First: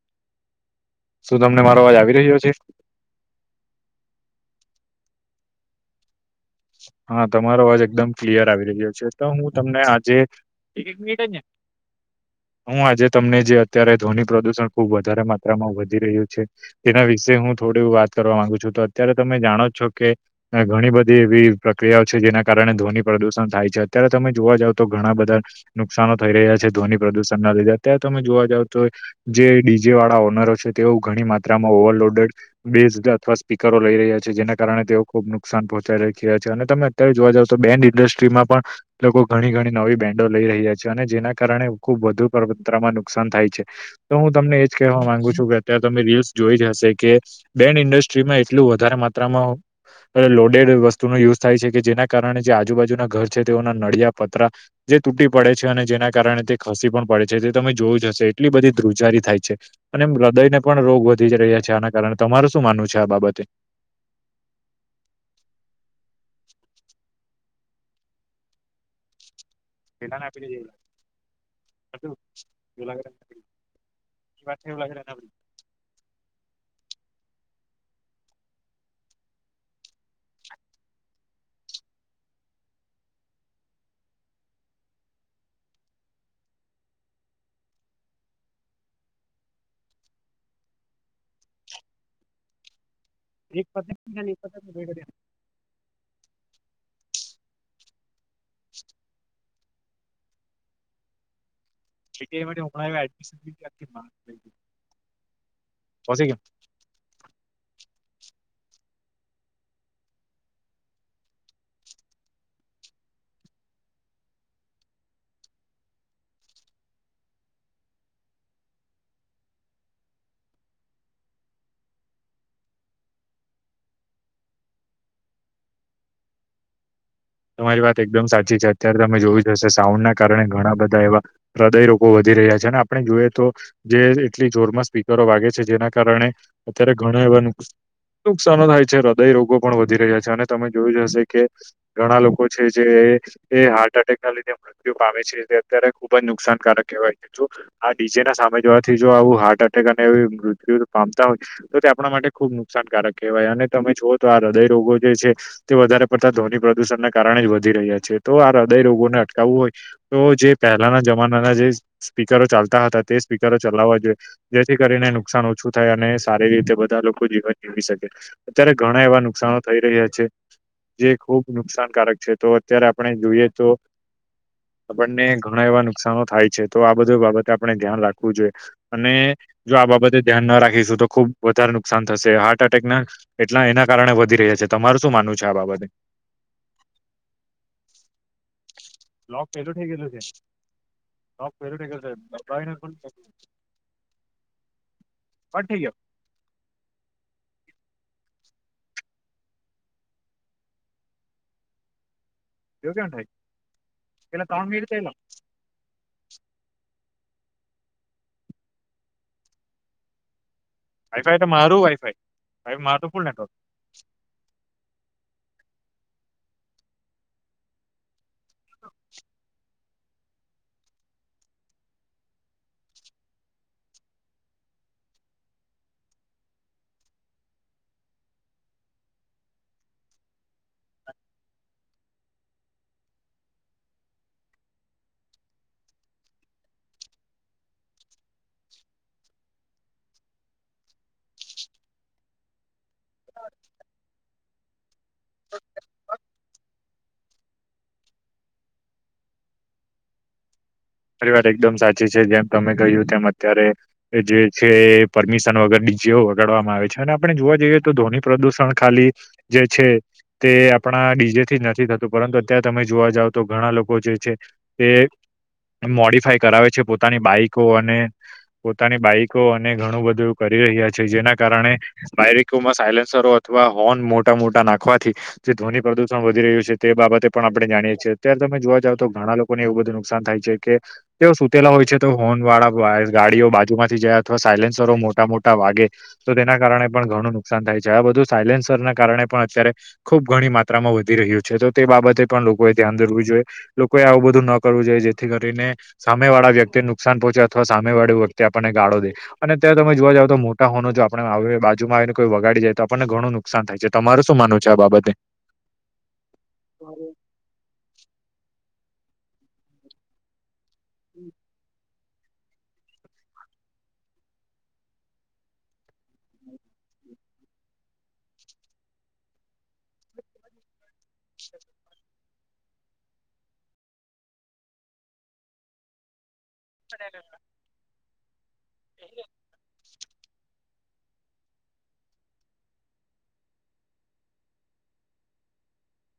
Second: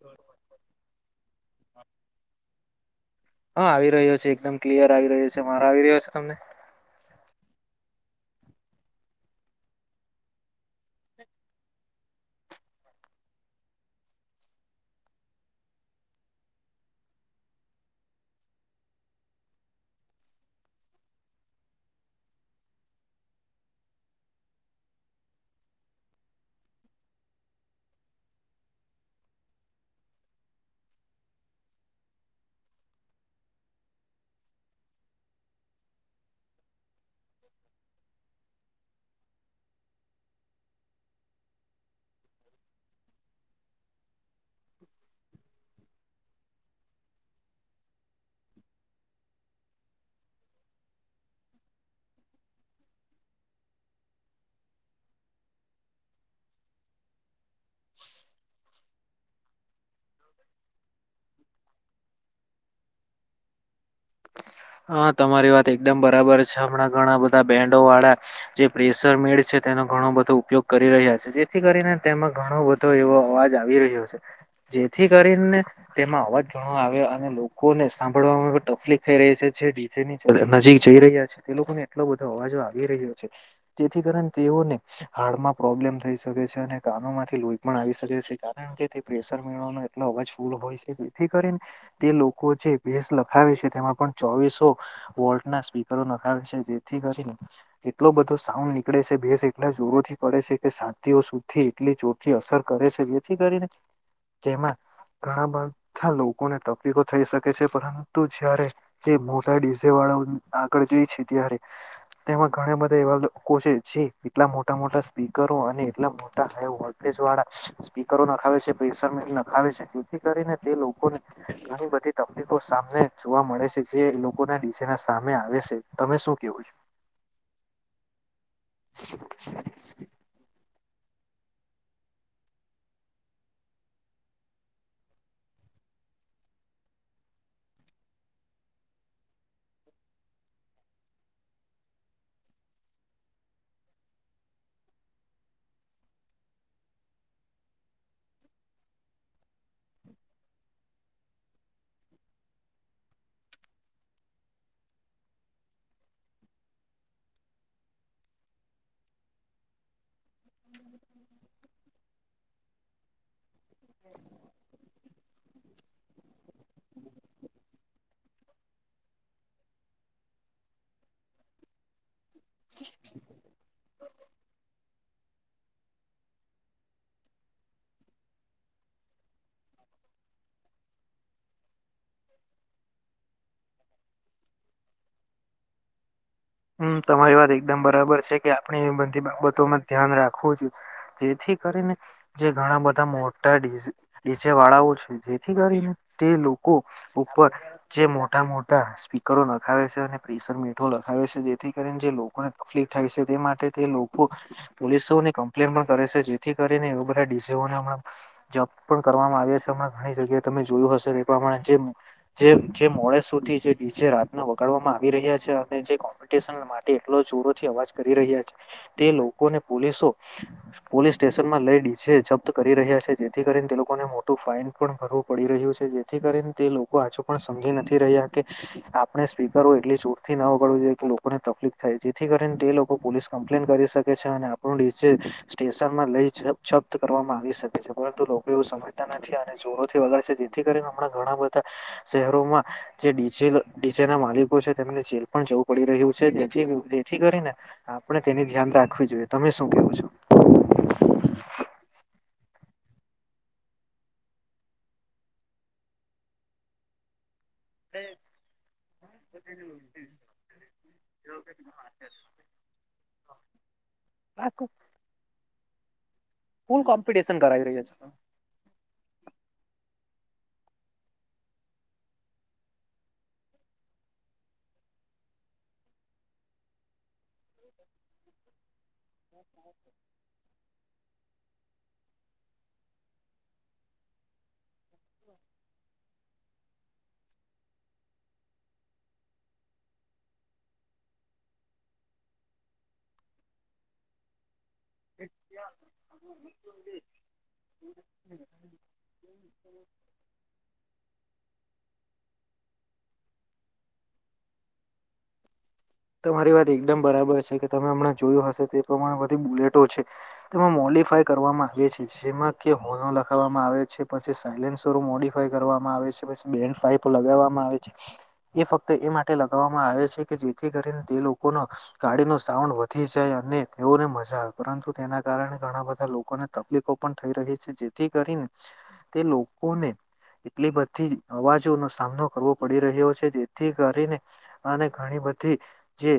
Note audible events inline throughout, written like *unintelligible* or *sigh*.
બબ. *unintelligible* શું તમને મારો અવાજ આવી રહ્યો છે? હા, આવી રહ્યો છે, એકદમ ક્લિયર આવી રહ્યો છે, મારો આવી રહ્યો છે તમને? હા, તમારો અવાજ એકદમ ક્લિયર આવી રહ્યો છે, તો હું તમને આજે મીઠ જને હું આજે તમને જે અત્યારે ધ્વનિ ખુબ વધારે માત્રામાં રહ્યું છે. વિશે હું થોડી વાત કરવા માંગુ છું તો અત્યારે તમે જાણો છો કે ઘણી બધી એવી પ્રક્રિયાઓ છે જેના કારણે ધ્વન પ્રદુષણ છે અત્યારે જોવા જાવ તો ઘણા બધા નુકસાાન થઈ છે ધ્વનિ પ્રદુષણ ના લીધે તમે જોવા જાવ તો જે ડીજે વાળા ઓનરો છે તેઓ ઘણી માત્રામાં ઓવરલોડેડ બેઝ અથવા સ્પીકરો લઈ રહ્યા છે જેના કારણે તેઓ ખુબ નુકસાન પહોંચાઈ રહ્યા છે. ખ છે અને તમે અત્યારે જોવા જાવ તો બેન્ડ ઇન્ડસ્ટ્રીમાં પણ લોકો ઘણી ઘણી નવી બેન્ડો લઈ રહ્યા છે અને જેના કારણે ખુબ વધુ પરપમાં નુકસાન થાય છે. તો હું તમને એજ કહેવા માંગુ છું કે અત્યારે તમે રીલ્સ જોઈ જ હશે કે બેન્ડ ઇન્ડસ્ટ્રીમાં એટલું વધારે માત્રામાં લોડેડ વતુ ન યુઝ થાય છે કે જેના કારણે જે આજુબાજુના ઘર છે તેઓના નળિયા પતરા જે તૂટી પડે છે અને જેના કારણે તે ખસી પણ પડે છે તે તમે જોવું જ હશે એટલી બધી ધ્રુવજારી થાય છે. અને એમ હૃદયને પણ રોગ વધી રહ્યા છે આના કારણે તમારું શું માનવું છે આ બાબતે? હા તમારી વાત એકદમ બરાબર છે હમણાં ઘણા બધા બેન્ડો વાળા જે પ્રેેશર મેળશે, તેનો ઘણો બધો ઉપયોગ કરી રહ્યા છે જેથી કરીને તેમાં ઘણો બધો એવો અવાજ આવી રહ્યો છે. જેથી કરીને, તેમાં અવાજ ઘણો આવ અને લોકોને સાંભળવામાં ટફલી ખાઈ રહી છે. જે ડીજે ની નજીક જઈ રહ્યા છે તે લોકો ને એટલો બધો અવાજો આવી રહ્યો છે. તેથી કારણે તેઓને, હારડમાં પ્રોબ્લેમ થઈ શકે છે અને કનો માંથી લોહી પણ આવી શકે છે કારણ જેથી પ્રેશર મેળવવાનો એટલો અવાજ ફૂલ હોય છે જેથી કરીને તે લોકો જે ભસ લ, આવે છે તેમાં પણ ચોવીસો વોલ્ટના સ્પીકરો નખાવે છે જેથી કરીને, એટલો બધો સાઉન્ડ નીકળે છે ભસ એટલા જરોથી પડે છે કે સાથીઓ સુધ થી એટલી ચોટથી એટલે માટે અસર કરે હમણાં છે એડમિશન જેથી કરીને, તેમાં ઘણા બધા પહોંચી ગયો લોકોને તકલીફો થઈ શકે છે પરંતુ જ્યારે, જે મોટા ડી ઝે વાળાઓ ન આગળ જાય છે ત્યારે, તેમાં ઘણા બધા એવા લોકો છે જે એટલા મોટા મોટા સ્પીકરો અને એટલા, મોટા હે વોલ્ટેજ વાળા, સ્પીકરો નખાવે છે, પ્રેશર મીટર નખાવે છે, જેથી કરીને તે લોકોને, ઘણી બધી તકલીફો સામને જોવા મળે છે. જે એ લોકો ના ડીસાા ના સામે આવે છે તમે શું ક્યુ છો. તમારી વાત એકદમ સાચી છે અત્યારે તમે જોયું જશે સાઉન્ડ ના કારણે ઘણા બધ એવા હૃદય રોગો વધી રહ્યા છે અને આપણે જોઈએ તો, જે એટલી જોરમાં સ્પીકરો વાગે છે જેના કારણે અત્યારે ઘણા એવા નુક નુકસાાન થાય છે, હૃદય રોગો પણ વધી રહ્યા છે અને તમે જોયું જશે કે, ઘણા લોકો છે જે, તે હાર્ટ એટેક ના લીધે મૃત્યુ પામે છે તે અત્યારે ખુબ જ નુકસાનકારક કહેવાય છે જો આ ડીજે ના સામે જોવાથી જો આવું હાર્ટ એટેક અને એ મૃત્યુ પામતા હોય, તો તે આપણા માટે ખુબ નુકસાનકારક કહેવાય અને તમે જુઓ તો આ હૃદય રોગો જે છે. તે વધારે પડતા ધ્વની પ્રદુષણને કારણે જ વધી રહ્યા છે તો આ હૃદય રોગોને અટકાવવું હોય. તો જે પહેલાના જમાનાના જે સ્પીકરો ચાલતા હતા તે સ્પીકરો ચલાવવા જોઈએ. જેથી કરીને નુકસાન ઓછું થાય અને સારી રીતે બધા લોકો જીવન જીવી શકે. અત્યારે ઘણા એવા નુકસાન થઈ રહ્યા છે જે ખુબ નુકસાનકારક છે, તો અત્યારે આપણે જોઈએ તો. આપણને ઘણા એવા નુકસાન થાય છે, તો આ બધું બાબતે આપણે ધ્યાન રાખવું જોઈએ. અને જો આ બાબતે ધ્યાન ના રાખીશું તો, ખુબ વધારે નુકસાન થશે, હાર્ટ એટેકના એટલા એના કારણે વધી રહ્યા છે, તમારું શું માનવું છે આ બાબતે? હમ, તમારી વાત એકદમ બરાબર છે કે, આપણી બધી લોક પેલું બાબતોમાં થઈ ગયેલું ધ્યાન છે રાખવું જ લોક જેથી પેલું થઈ કરીને ગયેલું છે જે દબાવીને ઘણા બધા કટ મોટા ડી ડીજે વાળાઓ છે, જેથી થઈ કરીને ગયો તે લોકો ઉપર જે મોટા મોટા સ્પીકરો નખાવે છે, અને પ્રેશર મીઠો આવે છે, જેથી કરીને જે લોકોને તકલીફ એવું થાય કેમ છે, તે માટે તે લોકો પેલા ત્રણ મિનિટ થયેલા પોલીસોને ક લે પણ કરે છે, જેથી કરીને એ લોકોના ડીજેઓના હમણાં જોબ પણ કરવામાં આવ્યા છે, હમણા ઘણી જગ્યાએ તમે જોયું હશે. એ વાઈફાઈ તો પ્રમાણે જે મારું વાઈફાઈ જે જે મારું તો મોડે ફૂલ નેટવર્ક સુધી જે એ જે રાતને વગાડવામાં આવી રહ્યા છે, અને જે કોમ્પિટિશન માટે એટલો જોરોથી અવાજ કરી રહ્યા છે. તે લોકોને પોલીસો પોલીસ સ્ટેશન માં લઈ ડીજે જપ્ત કરી રહ્યા છે, જેથી કરીને તે લોકોને મોટું ફાઇન પણ ભરવું. પડી રહ્યું છે, જેથી કરીને તે લોકો હજુ પણ સમજી નથી રહ્યા કે આપણે સ્પીકર એટલી જોર ના વગાડવું જોઈએ કે, લોકોને તકલીફ થાય જેથી કરીને, તે લોકો પોલીસ કમ્પ્લેન કરી શકે છે, અને થોડું નીચે સ્ટેશનમાં લઈ જપ્ત જપ્ત કરવામાં આવી શકે છે, પરંતુ લોકો એવું સમય તા નથી, અને જોરોથી વગાડે છે, જેથી કરીને હમણાં ઘણા બધા શહેરોમાં જે ડીજે ડીજે ના માલિકો છે, તેમને જેલ પણ જવું પડી રહ્યું છે, જેથી થી કરી ને, આપણે તેની ધ્યાન રાખવી જોઈએ, તમે શું કેવો છો? પરિવાર એકદમ સાચી છે, જેમ તમે કહ્યું તેમ અત્યારે જે છે, પરમિશન વગરની જેવ વગાડવામાં આવે છે, અને આપણે જોવા જઈએ. તો ધોની પ્રદુષણ ખાલી જે છે. તે આપણા ડીજેથી જ નથી થતું, પરંતુ અત્યારે તમે જોવા જાવ તો ઘણા લોકો જે છે આ તે. મોડિફાય કરાવે ફૂલ છે, પોતાની કોમ્પિટિશન બાઈકો કરાવી રહ્યા છે. અને પોતાની બાઈકો અને ઘણું બધું કરી રહ્યા છે, જેના કારણે બાઈકકોમાં સાયલેન્સરો અથવા હોર્ન મોટા-મોટા નાખવાથી જે ધ્વનિ પ્રદુષણ વધી રહ્યું છે, તે બાબતે પણ આપણે જાણીએ છીએ, અત્યારે તમે જોવા જાવ તો, ઘણા લોકોને એવું બધું નુકસાન થાય છે. જે કે તેઓ સુતેલા હોય છે, તો ફોન વાળા ગાડીઓ બાજુ માંથી જયા અથવા સાયલન્સરો મોટા-મોટા વાગે તો તેના કારણે પણ ઘણું નુકસાન થાય છે, આ બધું સાયલેન્સરના કારણે પણ અત્યારે ખુબ ઘણી માત્રામાં વધી રહ્યું છે, તો તે બાબતે પણ લોકોએ ધ્યાન ધરવું જોઈએ. બીજું કોઈએ આવું બધું ન કરવું જોઈએ, જેથી જેથી કરીને સામે વાળા વ્યક્તિને નુકસાન પહોંચે, અથવા સામે વાળી વ્યક્તિ આપણને ગાળો દે. અને ત્યાં તમે જોવા જાઓ તો મોટા હોનો, જો આપણે બાજુમાં આવીને કોઈ વગાડી જાય તો, આપણને ઘણું નુ નુકસાન થાય છે, તમારું શું માનવું છે આ બાબતે? તમારી વાત એકદમ બરાબર છે કે, તમે હમણાં જોયું હશે, તે પ્રમાણે બધી બુલેટો છે. તેમાં મોલિફાય કરવામાં આવે છે, જેમાં કે હોલો લખવામાં આવે છે, પછી સાયલેન સરો મોડીફાય કરવામાં આવે છે, પછી બેન્ડ ફાઈ લગાવવામાં આવે છે, એ ફક્ત એ માટે લગાવવામાં આવે છે, કે જેથી કરીને તે લોકોનો ગાડી નું સાઉન્ડ વધી જાય, અને તેઓને મજા આવે, પરંતુ તેના કારણે ઘણા બધા લોકોને તકલીફો પણ થઈ રહી છે, જેથી કરીને તે લોકોને એટલી બધી જ અવાજોનો સામનો કરવો પડી રહ્યો છે જેથી કરીને અને ઘણી બધી જે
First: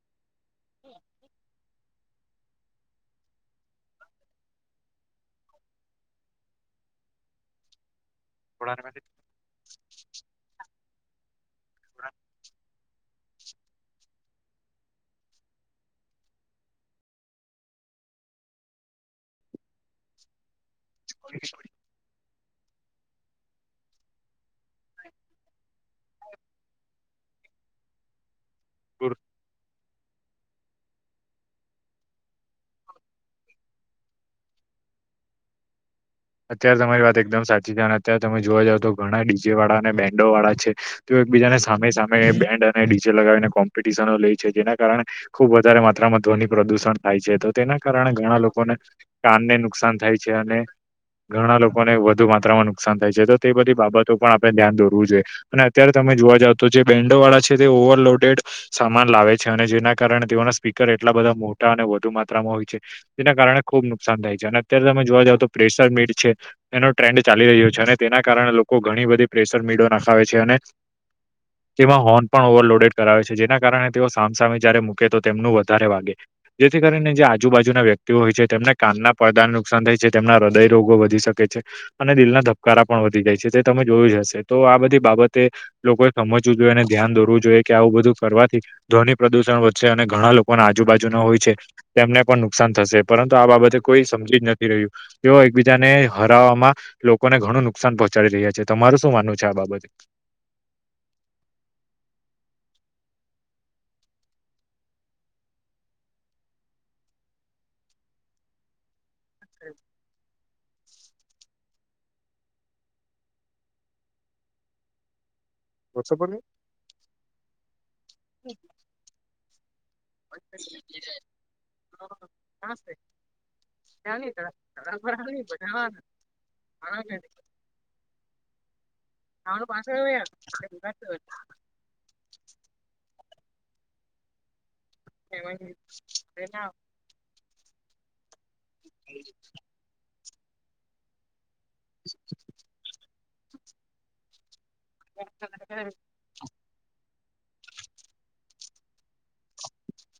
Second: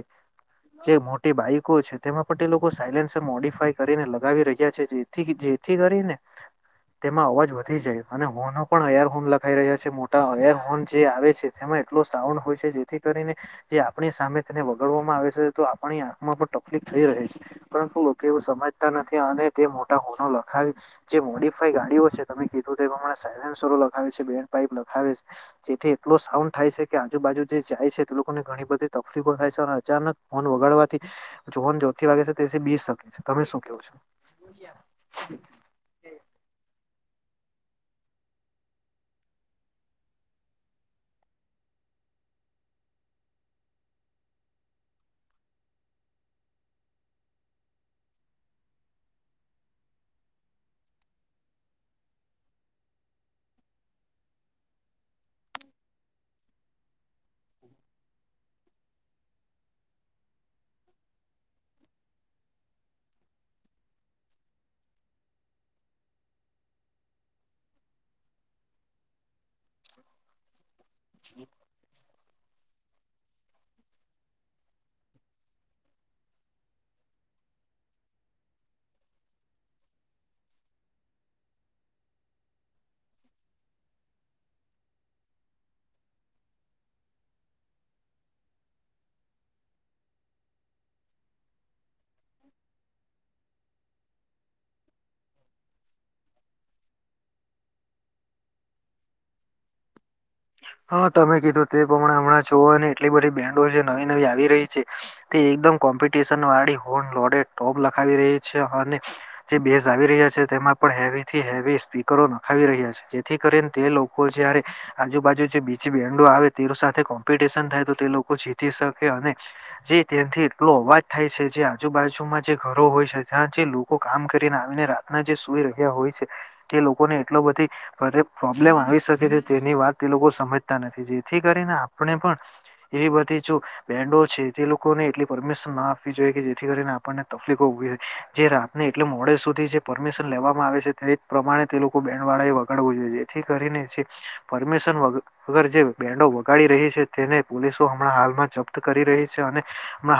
જે મોટી બાઈકો છે. તેમાં પણ તે લોકો સાયલેન્સર મોડીફાય કરીને લગાવી રહ્યા છે. જે થી જેથી કરીને તેમાં અવાજ વધી જાય અને હોર્નો પણ *unintelligible* હોર્ન લગાઈ રહ્યા છે મોટા *unintelligible* હોર્ન જે આવે છે તેમાં એટલો સાઉન્ડ હોય છે જેથી જેથી કરીને જે આપણી સામે તેને વગાડવામાં આવે છે. તો આપણી આંખમાં પણ તકલીફ થઈ રહે છે. પરંતુ લોકો એવું સમજતા નથી અને તે મોટા હોર્નૉ લખાવી જે મોડીફાઈ ગાડીઓ છે. તમે કીધું તે પ્રમાણે સાયલન્સરો લખાવે છે બેન્ડ પાઈપ લખાવે છે. જેથી એટલો સાઉન્ડ થાય છે કે આજુબાજુ જે જાય છે. તે લોકોને ઘણી બધી તકલીફો થાય છે અને અચાનક હોર્ન વગાડવાથી જો હોર્ન જોરથી વાગે છે. તેથી બી શકે છે. તમે શું કેવો છો? *inaudible* અત્યારે તમારી વાત એકદમ સાચી છે અને અત્યારે તમે જોવા જાવ તો ઘણા ડીજે વાળા અને બેન્ડો વાળા છે. તેઓ એકબીજાને સામે સામે બેન્ડ અને ડીજે લગાવીને કોમ્પટિશનો લે છે જેના કારણે ખુબ વધારે માત્રામાં ધ્વની પ્રદુષણ થાય છે. તો તેના કારણે ઘણા લોકોને કાનને નુકસાન થાય છે અને ઘણા લોકોને વધુ માત્રામાં નુકસાન થાય છે. તો તે બધી બાબતો પર આપણે ધ્યાન દોરવું જોઈએ. અને અત્યારે તમે જોવા જાવ તો જે બેન્ડો વાળા છે. તે ઓવરલોડેડ સામાન લાવે છે અને જેના કારણે તેઓના સ્પીકર એટલા બધા મોટા અને વધુ માત્રામાં હોય છે. તેના કારણે ખુબ નુકસાન થાય છે અને અત્યારે તમે જોવા જાવ તો પ્રેશર મીડ છે એનો ટ્રેન્ડ ચાલી રહ્યો છે અને તેના કારણે લોકો ઘણી બધી પ્રેશર મીડો નખાવે છે અને તેમાં હોન પણ ઓવરલોડેડ કરાવે છે. જેના કારણે તેઓ સામસામે જયારે મૂકે તો તેમનું વધારે વાગે. જેથી કરીને જે આજુબાજુના વ્યક્તિઓ હોય છે. તેમને કાનના પડદાને નુકસાન થાય છે. તેમના હૃદય રોગો વધી શકે છે અને દિલના ધબકારા પણ વધી જાય છે. જે તમે જોયું જ હશે તો આ બધી બાબતે લોકોએ સમજવું જોઈએ ને ધ્યાન દોરવું જોઈએ કે આવું બધું કરવાથી ધ્વની પ્રદુષણ વધશે અને ઘણા લોકોના આજુબાજુના હોય છે. તેમને પણ નુકસાન થશે પરંતુ આ બાબતે કોઈ સમજી જ નથી રહ્યું તેઓ એકબીજાને હરાવવામાં લોકોને ઘણું નુકસાન પહોચાડી રહ્યા છે. તમારું શું માનવું છે આ બાબતે? હા તમે કીધું તે પ્રમાણે હમણાં જોવાને એટલી બધી બેન્ડો જે નવી નવી આવી રહી છે. તે એકદમ કોમ્પિટિશન વાળી હોર્ન લોર્ડેડ ટોપ લખાવી રહી છે અને જે બેઝ આવી રહ્યા છે તેમાં પણ હેવી થી હેવી સ્પીકરો નખાવી રહ્યા છે. જેથી કરીને તે લોકો જયારે આજુબાજુ જે જે બેન્ડો આવે તેઓ સાથે કોમ્પિટશન થાય તો તે લોકો જીતી શકે અને જે ત્યાંથી એટલો અવાજ થાય છે. જે આજુબાજુમાં જે ઘરો હોય છે. ત્યાં જે લોકો કામ કરીને આવીને ના જે સુઈ રહ્યા હોય છે તે લોકોને એટલો બધી હદે પ્રોબ્લેમ આવી શકે છે. તેની વાત તે લોકો સમજતા નથી જેથી કરીને આપણે પણ એવી બધી જો બેન્ડો છે. જે લોકોને એટલી પરમિશન ના આપવી જોઈએ કે જેથી કરીને આપણને તકલીફો ઉભી થાય. જે રાતને એટલે મોડે સુધી જે પરમિશન લેવામાં આવે છે. તે પ્રમાણે તે લોકો બેન્ડ વાળા એ વગાડવું જોઈએ જેથી કરીને જે પરમિશન વગર જે બેન્ડો વગાડી રહી છે. તેને પોલીસો હમણાં હાલમાં જપ્ત કરી રહી છે અને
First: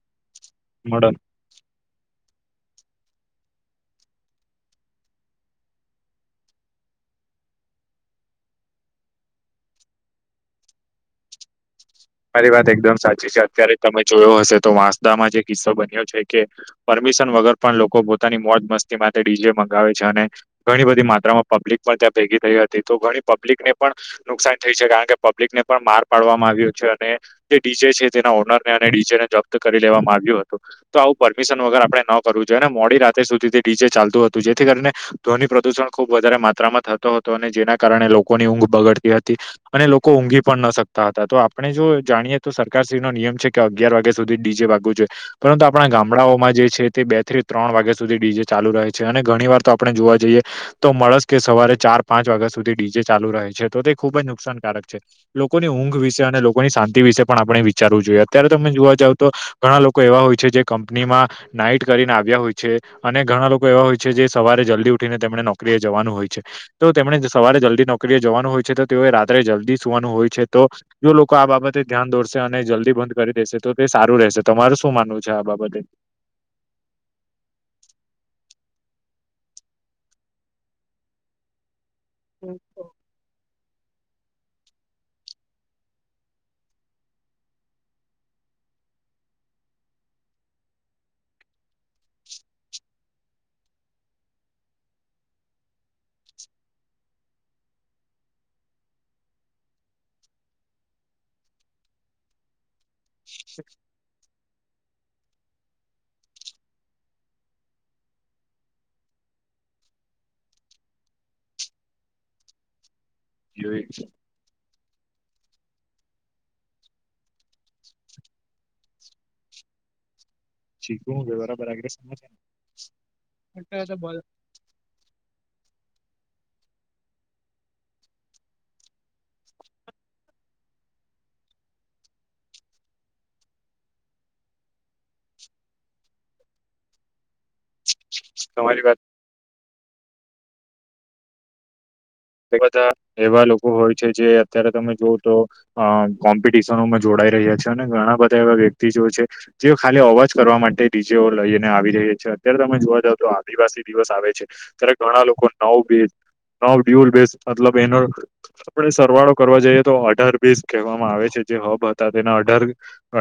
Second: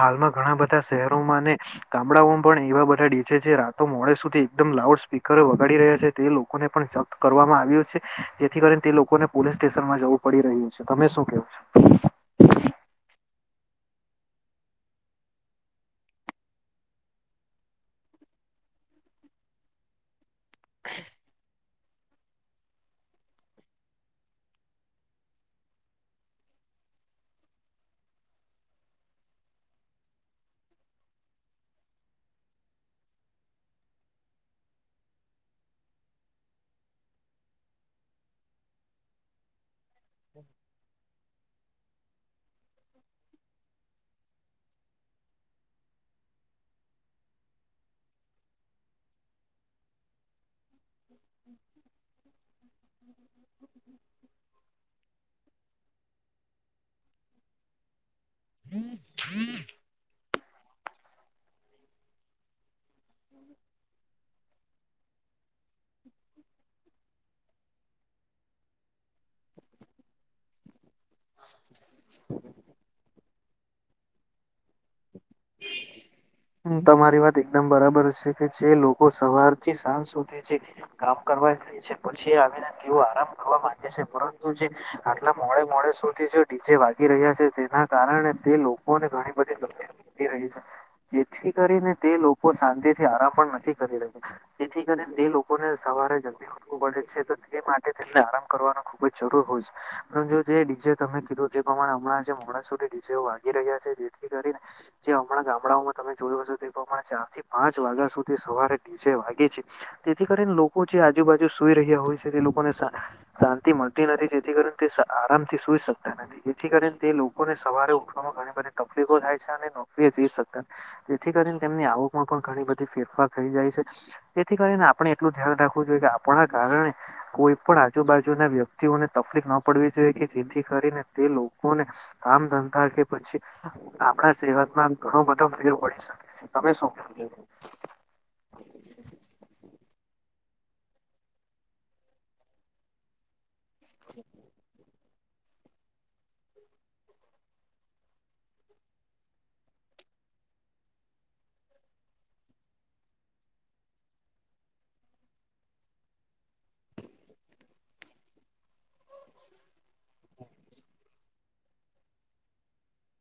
હાલમાં ઘણા બધા શહેરોમાં અને ગામડાઓમાં પણ એવા બધા ડીજે છે. જે રાતો મોડે સુધી એકદમ લાઉડ સ્પીકરે વગાડી રહ્યા છે. તે લોકોને પણ કરવામાં આવ્યું છે. જેથી કરીને તે લોકોને પોલીસ સ્ટેશનમાં જવું પડી રહ્યું છે. તમે શું કેવો છો? તમારી વાત એકદમ સાચી છે. અત્યારે તમે જોયો હશે તો વાંસદામાં જે કિસ્સો બન્યો છે કે પરમિશન વગર પણ લોકો પોતાની મોજ મસ્તી માટે ડીજે મંગાવે છે અને ઘણી બધી માત્રામાં પબ્લિક પણ ભેગી થઈ હતી તો ઘણી પબ્લિક ને પણ નુકસાન થઈ છે કારણ કે પબ્લિક ને પણ માર પાડવામાં આવ્યું છે. ને જે ડીજે છે તેના ઓનરને અને ડીજે ને જપ્ત કરી લેવામાં આવ્યું હતું. તો આવું પરમિશન વગર આપણેે ન કરવું જોઈએને મોડી રાત્રે સુધીથી ડીજે ચાલતું હતું જેથી કરીને ધોની પ્રદુષણ ખૂબ વધારે માત્રામાં થતો હતો અને જેના કારણે લોકોની ઊંઘ બગડતી હતી. અને લોકો ઊંઘી પણ ન શક્તા હતા તો આપ અને જો જાણીએ તો સરકારશ્રી નો નિયમ છે કે અગિયાર વાગ્યા સુધી ડીજે વાગવું જોઈએ. પરંતુ આપણા ગામડાઓમાં જે છે તે બે થી ત્રણ વાગ્યા સુધી ડીજે ચાલુ રહે છે અને ઘણી વાર તો આપણે જોવા જઈએ તો મળસ કે સવારે ચાર-પાંચ વાગ્યા સુધી ડીજે ચાલુ થાય. જે ખુબ જ નુકસાનકારક છે લોકોની ઊંઘ વિશે અને લોકોની શાંતિ વિશે પણ આપણે ચાલવું જોઈએ અત્યારે તમે જોવા જાવ તો ઘણા લોકો એવા હોય છે જે કંપનીમાં નાઈટ કરીને આવ્યા હોય છે. અને ઘણા લોકો એવા હોય છે જે સવારે જલ્દી ઉઠીને તેમને નોકરી એ જવાનું હોય છે. તો તેમણે સવારે જલ્દી નોકરીએ જવાનું હોય છે તો તેઓ રાત્રે જલ્દી સુવાનું હોય છે તો જો લોકો આ બાબતે ધ્યાન દોરશે અને જલ્દી બંધ કરી દેશે તો તે સારું રહેશે તમારે શું માનવું છે આ બાબતે? હમ તમારી વાત એકદમ બરાબર છે કે જે લોકો સવાર થી સાંજ સુધી છે. કામ કરવા રઈ છે પછી. આવીને તેઓ આરામ કરવા માંગે છે પરંતુ જે આટલા મોડે-મોડે સુધી જે ડીજે વાગી રહ્યા છે તેના કારણે તે લોકોને ઘણી બધી તકલીફો રહી છે જેથી કરીને તે લોકો શાંતિ થી આરામ પણ નથી કરી રહ્યા. તેથી કરી એ લોકોને સવારે જ પડે છે તો તે માટે તેમને આરામ કરવાનું ખુબ જ જરૂર હોય છે. પરંતુ જે ડીજે તમે કીધું એ પ્રમાણે હમણાં જે મોડા સુધી જે વાગી રહ્યા છે જેથી કરીને. જે હમણાં ગામડાઓમાં તમે જોયું હશે તે પ્રમાણે ચાર થી પાંચ વાગ્યા સુધી સવારે ડીજે વાગે છે. તેથી કરીને લોકો જે આજુ-બાજુ સુઈ રહ્યા હોય છે તે લોકોને શાંતિ મળતી નથી જેથી કરી તે આરામ થી સુઈ શકતા નથી. જેથી કરીને તે લોકોને સવારે ઉઠવામાં ઘણી બધી તકલીફો થાય છે અને શીખવું તેથી કરીને બરાબર આગ તેમની આવકમાં પણ ઘણી બધી ફેરફાર થઈ જાય છે તેથી કરીને આપણે એટલું ધ્યાન રાખવું જોઈએ કે આપણા કારણે કોઈ પણ આજુ-બાજુના વ્યક્તિઓને તકલીફ ન પડવી જોઈએ કે જેથી કરીને તે લોકોને કામ ધંધા કે પછી આપણા સેવા ઘણો બધો ફેર વી શકે છે તમે શું કેઉ? તમારી વાત એ બધા એવા લોકો હોય છે જે અત્યારે તમે જોવ તો અ કોમ્પિડિશનોમાં જોડાઈ રહ્યા છે અને ઘણા બધા એવા વ્યક્તિ જેવા છે. જે ખાલી અવાજ કરવા માટે ડિજેઓ લઈને આવી રહ્યા છે અત્યારે તમે જોવા જાવ તો આદિવાસી દિવસ આવે છે ત્યારે ઘણા લોકો નવ-બે... યુ આર બેસ્ટ મતલબ એનો આપણે સરવાળો કરવા જઈએ તો અઢાર-બીસ કહેવામાં આવે છે જે હબ હતા તેના અઢાર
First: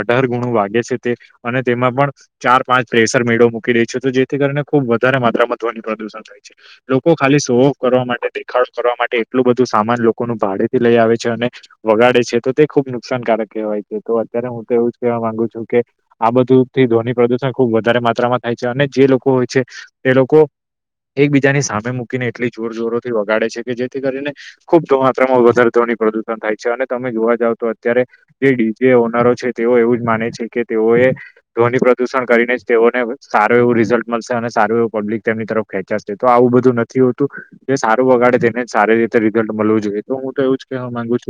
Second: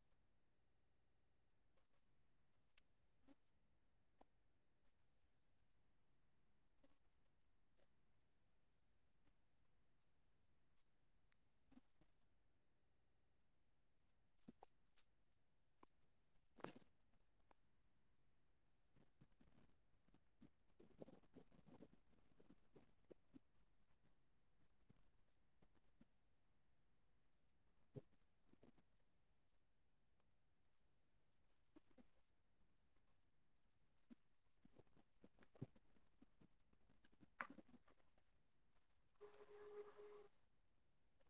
અઢાર ગુણો વાગે છે અને તેમાં પણ ચાર-પાંચ પ્રેસર મેળો મુકી રહે છે તો જેથી કારણે ખુબ વધારે માત્રામાં ધ્વનિ પ્રદૂષણ થાય છે. લોકો ખાલી સો કરવા માટે નહી. દેખાડ કરવા માટે એટલું બધું સામાન લોકોનું ભાડે થી લઈ આવે છે અને વગાડે છે તો તે ખુબ નુકસાનકારક કહેવાય છે તો અત્યારે હું તો એવું જ કેવા માંગુ છું કે આ બધું તે ધ્વનિ પ્રદૂષણ ખુબ વધારે માત્રામાં થાય છે અને જે લોકો હોય છે એ લોકો... એકબીજાની સામે મૂકીને એટલી જોરજરોથી વગાડે છે કે જેથી કરીને. ખુબ તો વધારે થની પ્રદુષણ થાય છે અને જોવા જાવ તો અત્યારે જે ડીજ ઓનરો છે તેઓ માને છે કે તેઓ એ ધ્વિ પ્રદુષણ કરીને જ તેઓને સારું એવું રિઝલ્ટ. મળશે અને સારું એવું પબ્લિક તેમની તરફ ખેચાશે તો આવું બધું નથી હોતું. જે સારું વગાડે તેને જ સારી રિઝલ્ટ મળવું જોઈએ તો હું તો એવું કે હું માંગુ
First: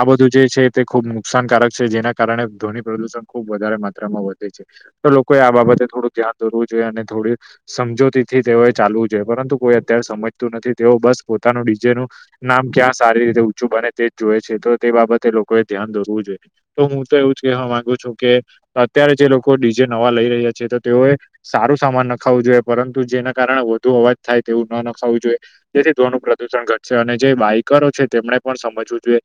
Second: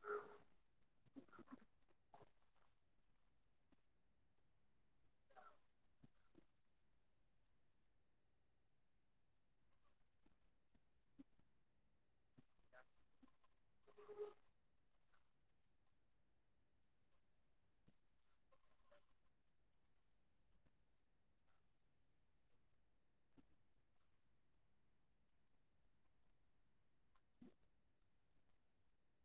આ બધું જે છે તે ખુબ નુકસાનકારક છે જેના કારણે ધ્વની પ્રદુષણ ખુબ વધારે માત્રામાં વધે છે. તો લોકોએ આ બાબતે થોડું ધ્યાન દોરવું જોઈએ અને થોડ સમજૂતીથી તેઓએ ચાલવું છે પરંતુ કોઈ અત્યારે સમજતું નથી તેઓ બસ પોતાનું ડીજે નું નામ ક્યાં સારી રીતે ઊંચું બને તે જ જોઈ છે તો તે બાબતે લોકોએ ધ્યાન દોરવું જોઈએ. તો હું તો એવું જ કહેવા માંગુ છું કે અત્યારે જે લોકો ડીજે નવા લઈ રહ્યા છે તો તેઓએ. સારું સામાન નખાવું જોઈએ પરંતુ જેના કારણે વધુ અવાજ થાય તેવું નખાવું જોઈએ. તેથી ધોનું પ્રદુષણ ઘટશે અને જે બાઈકરો છે તેમને પણ સમજવું જોઈએ.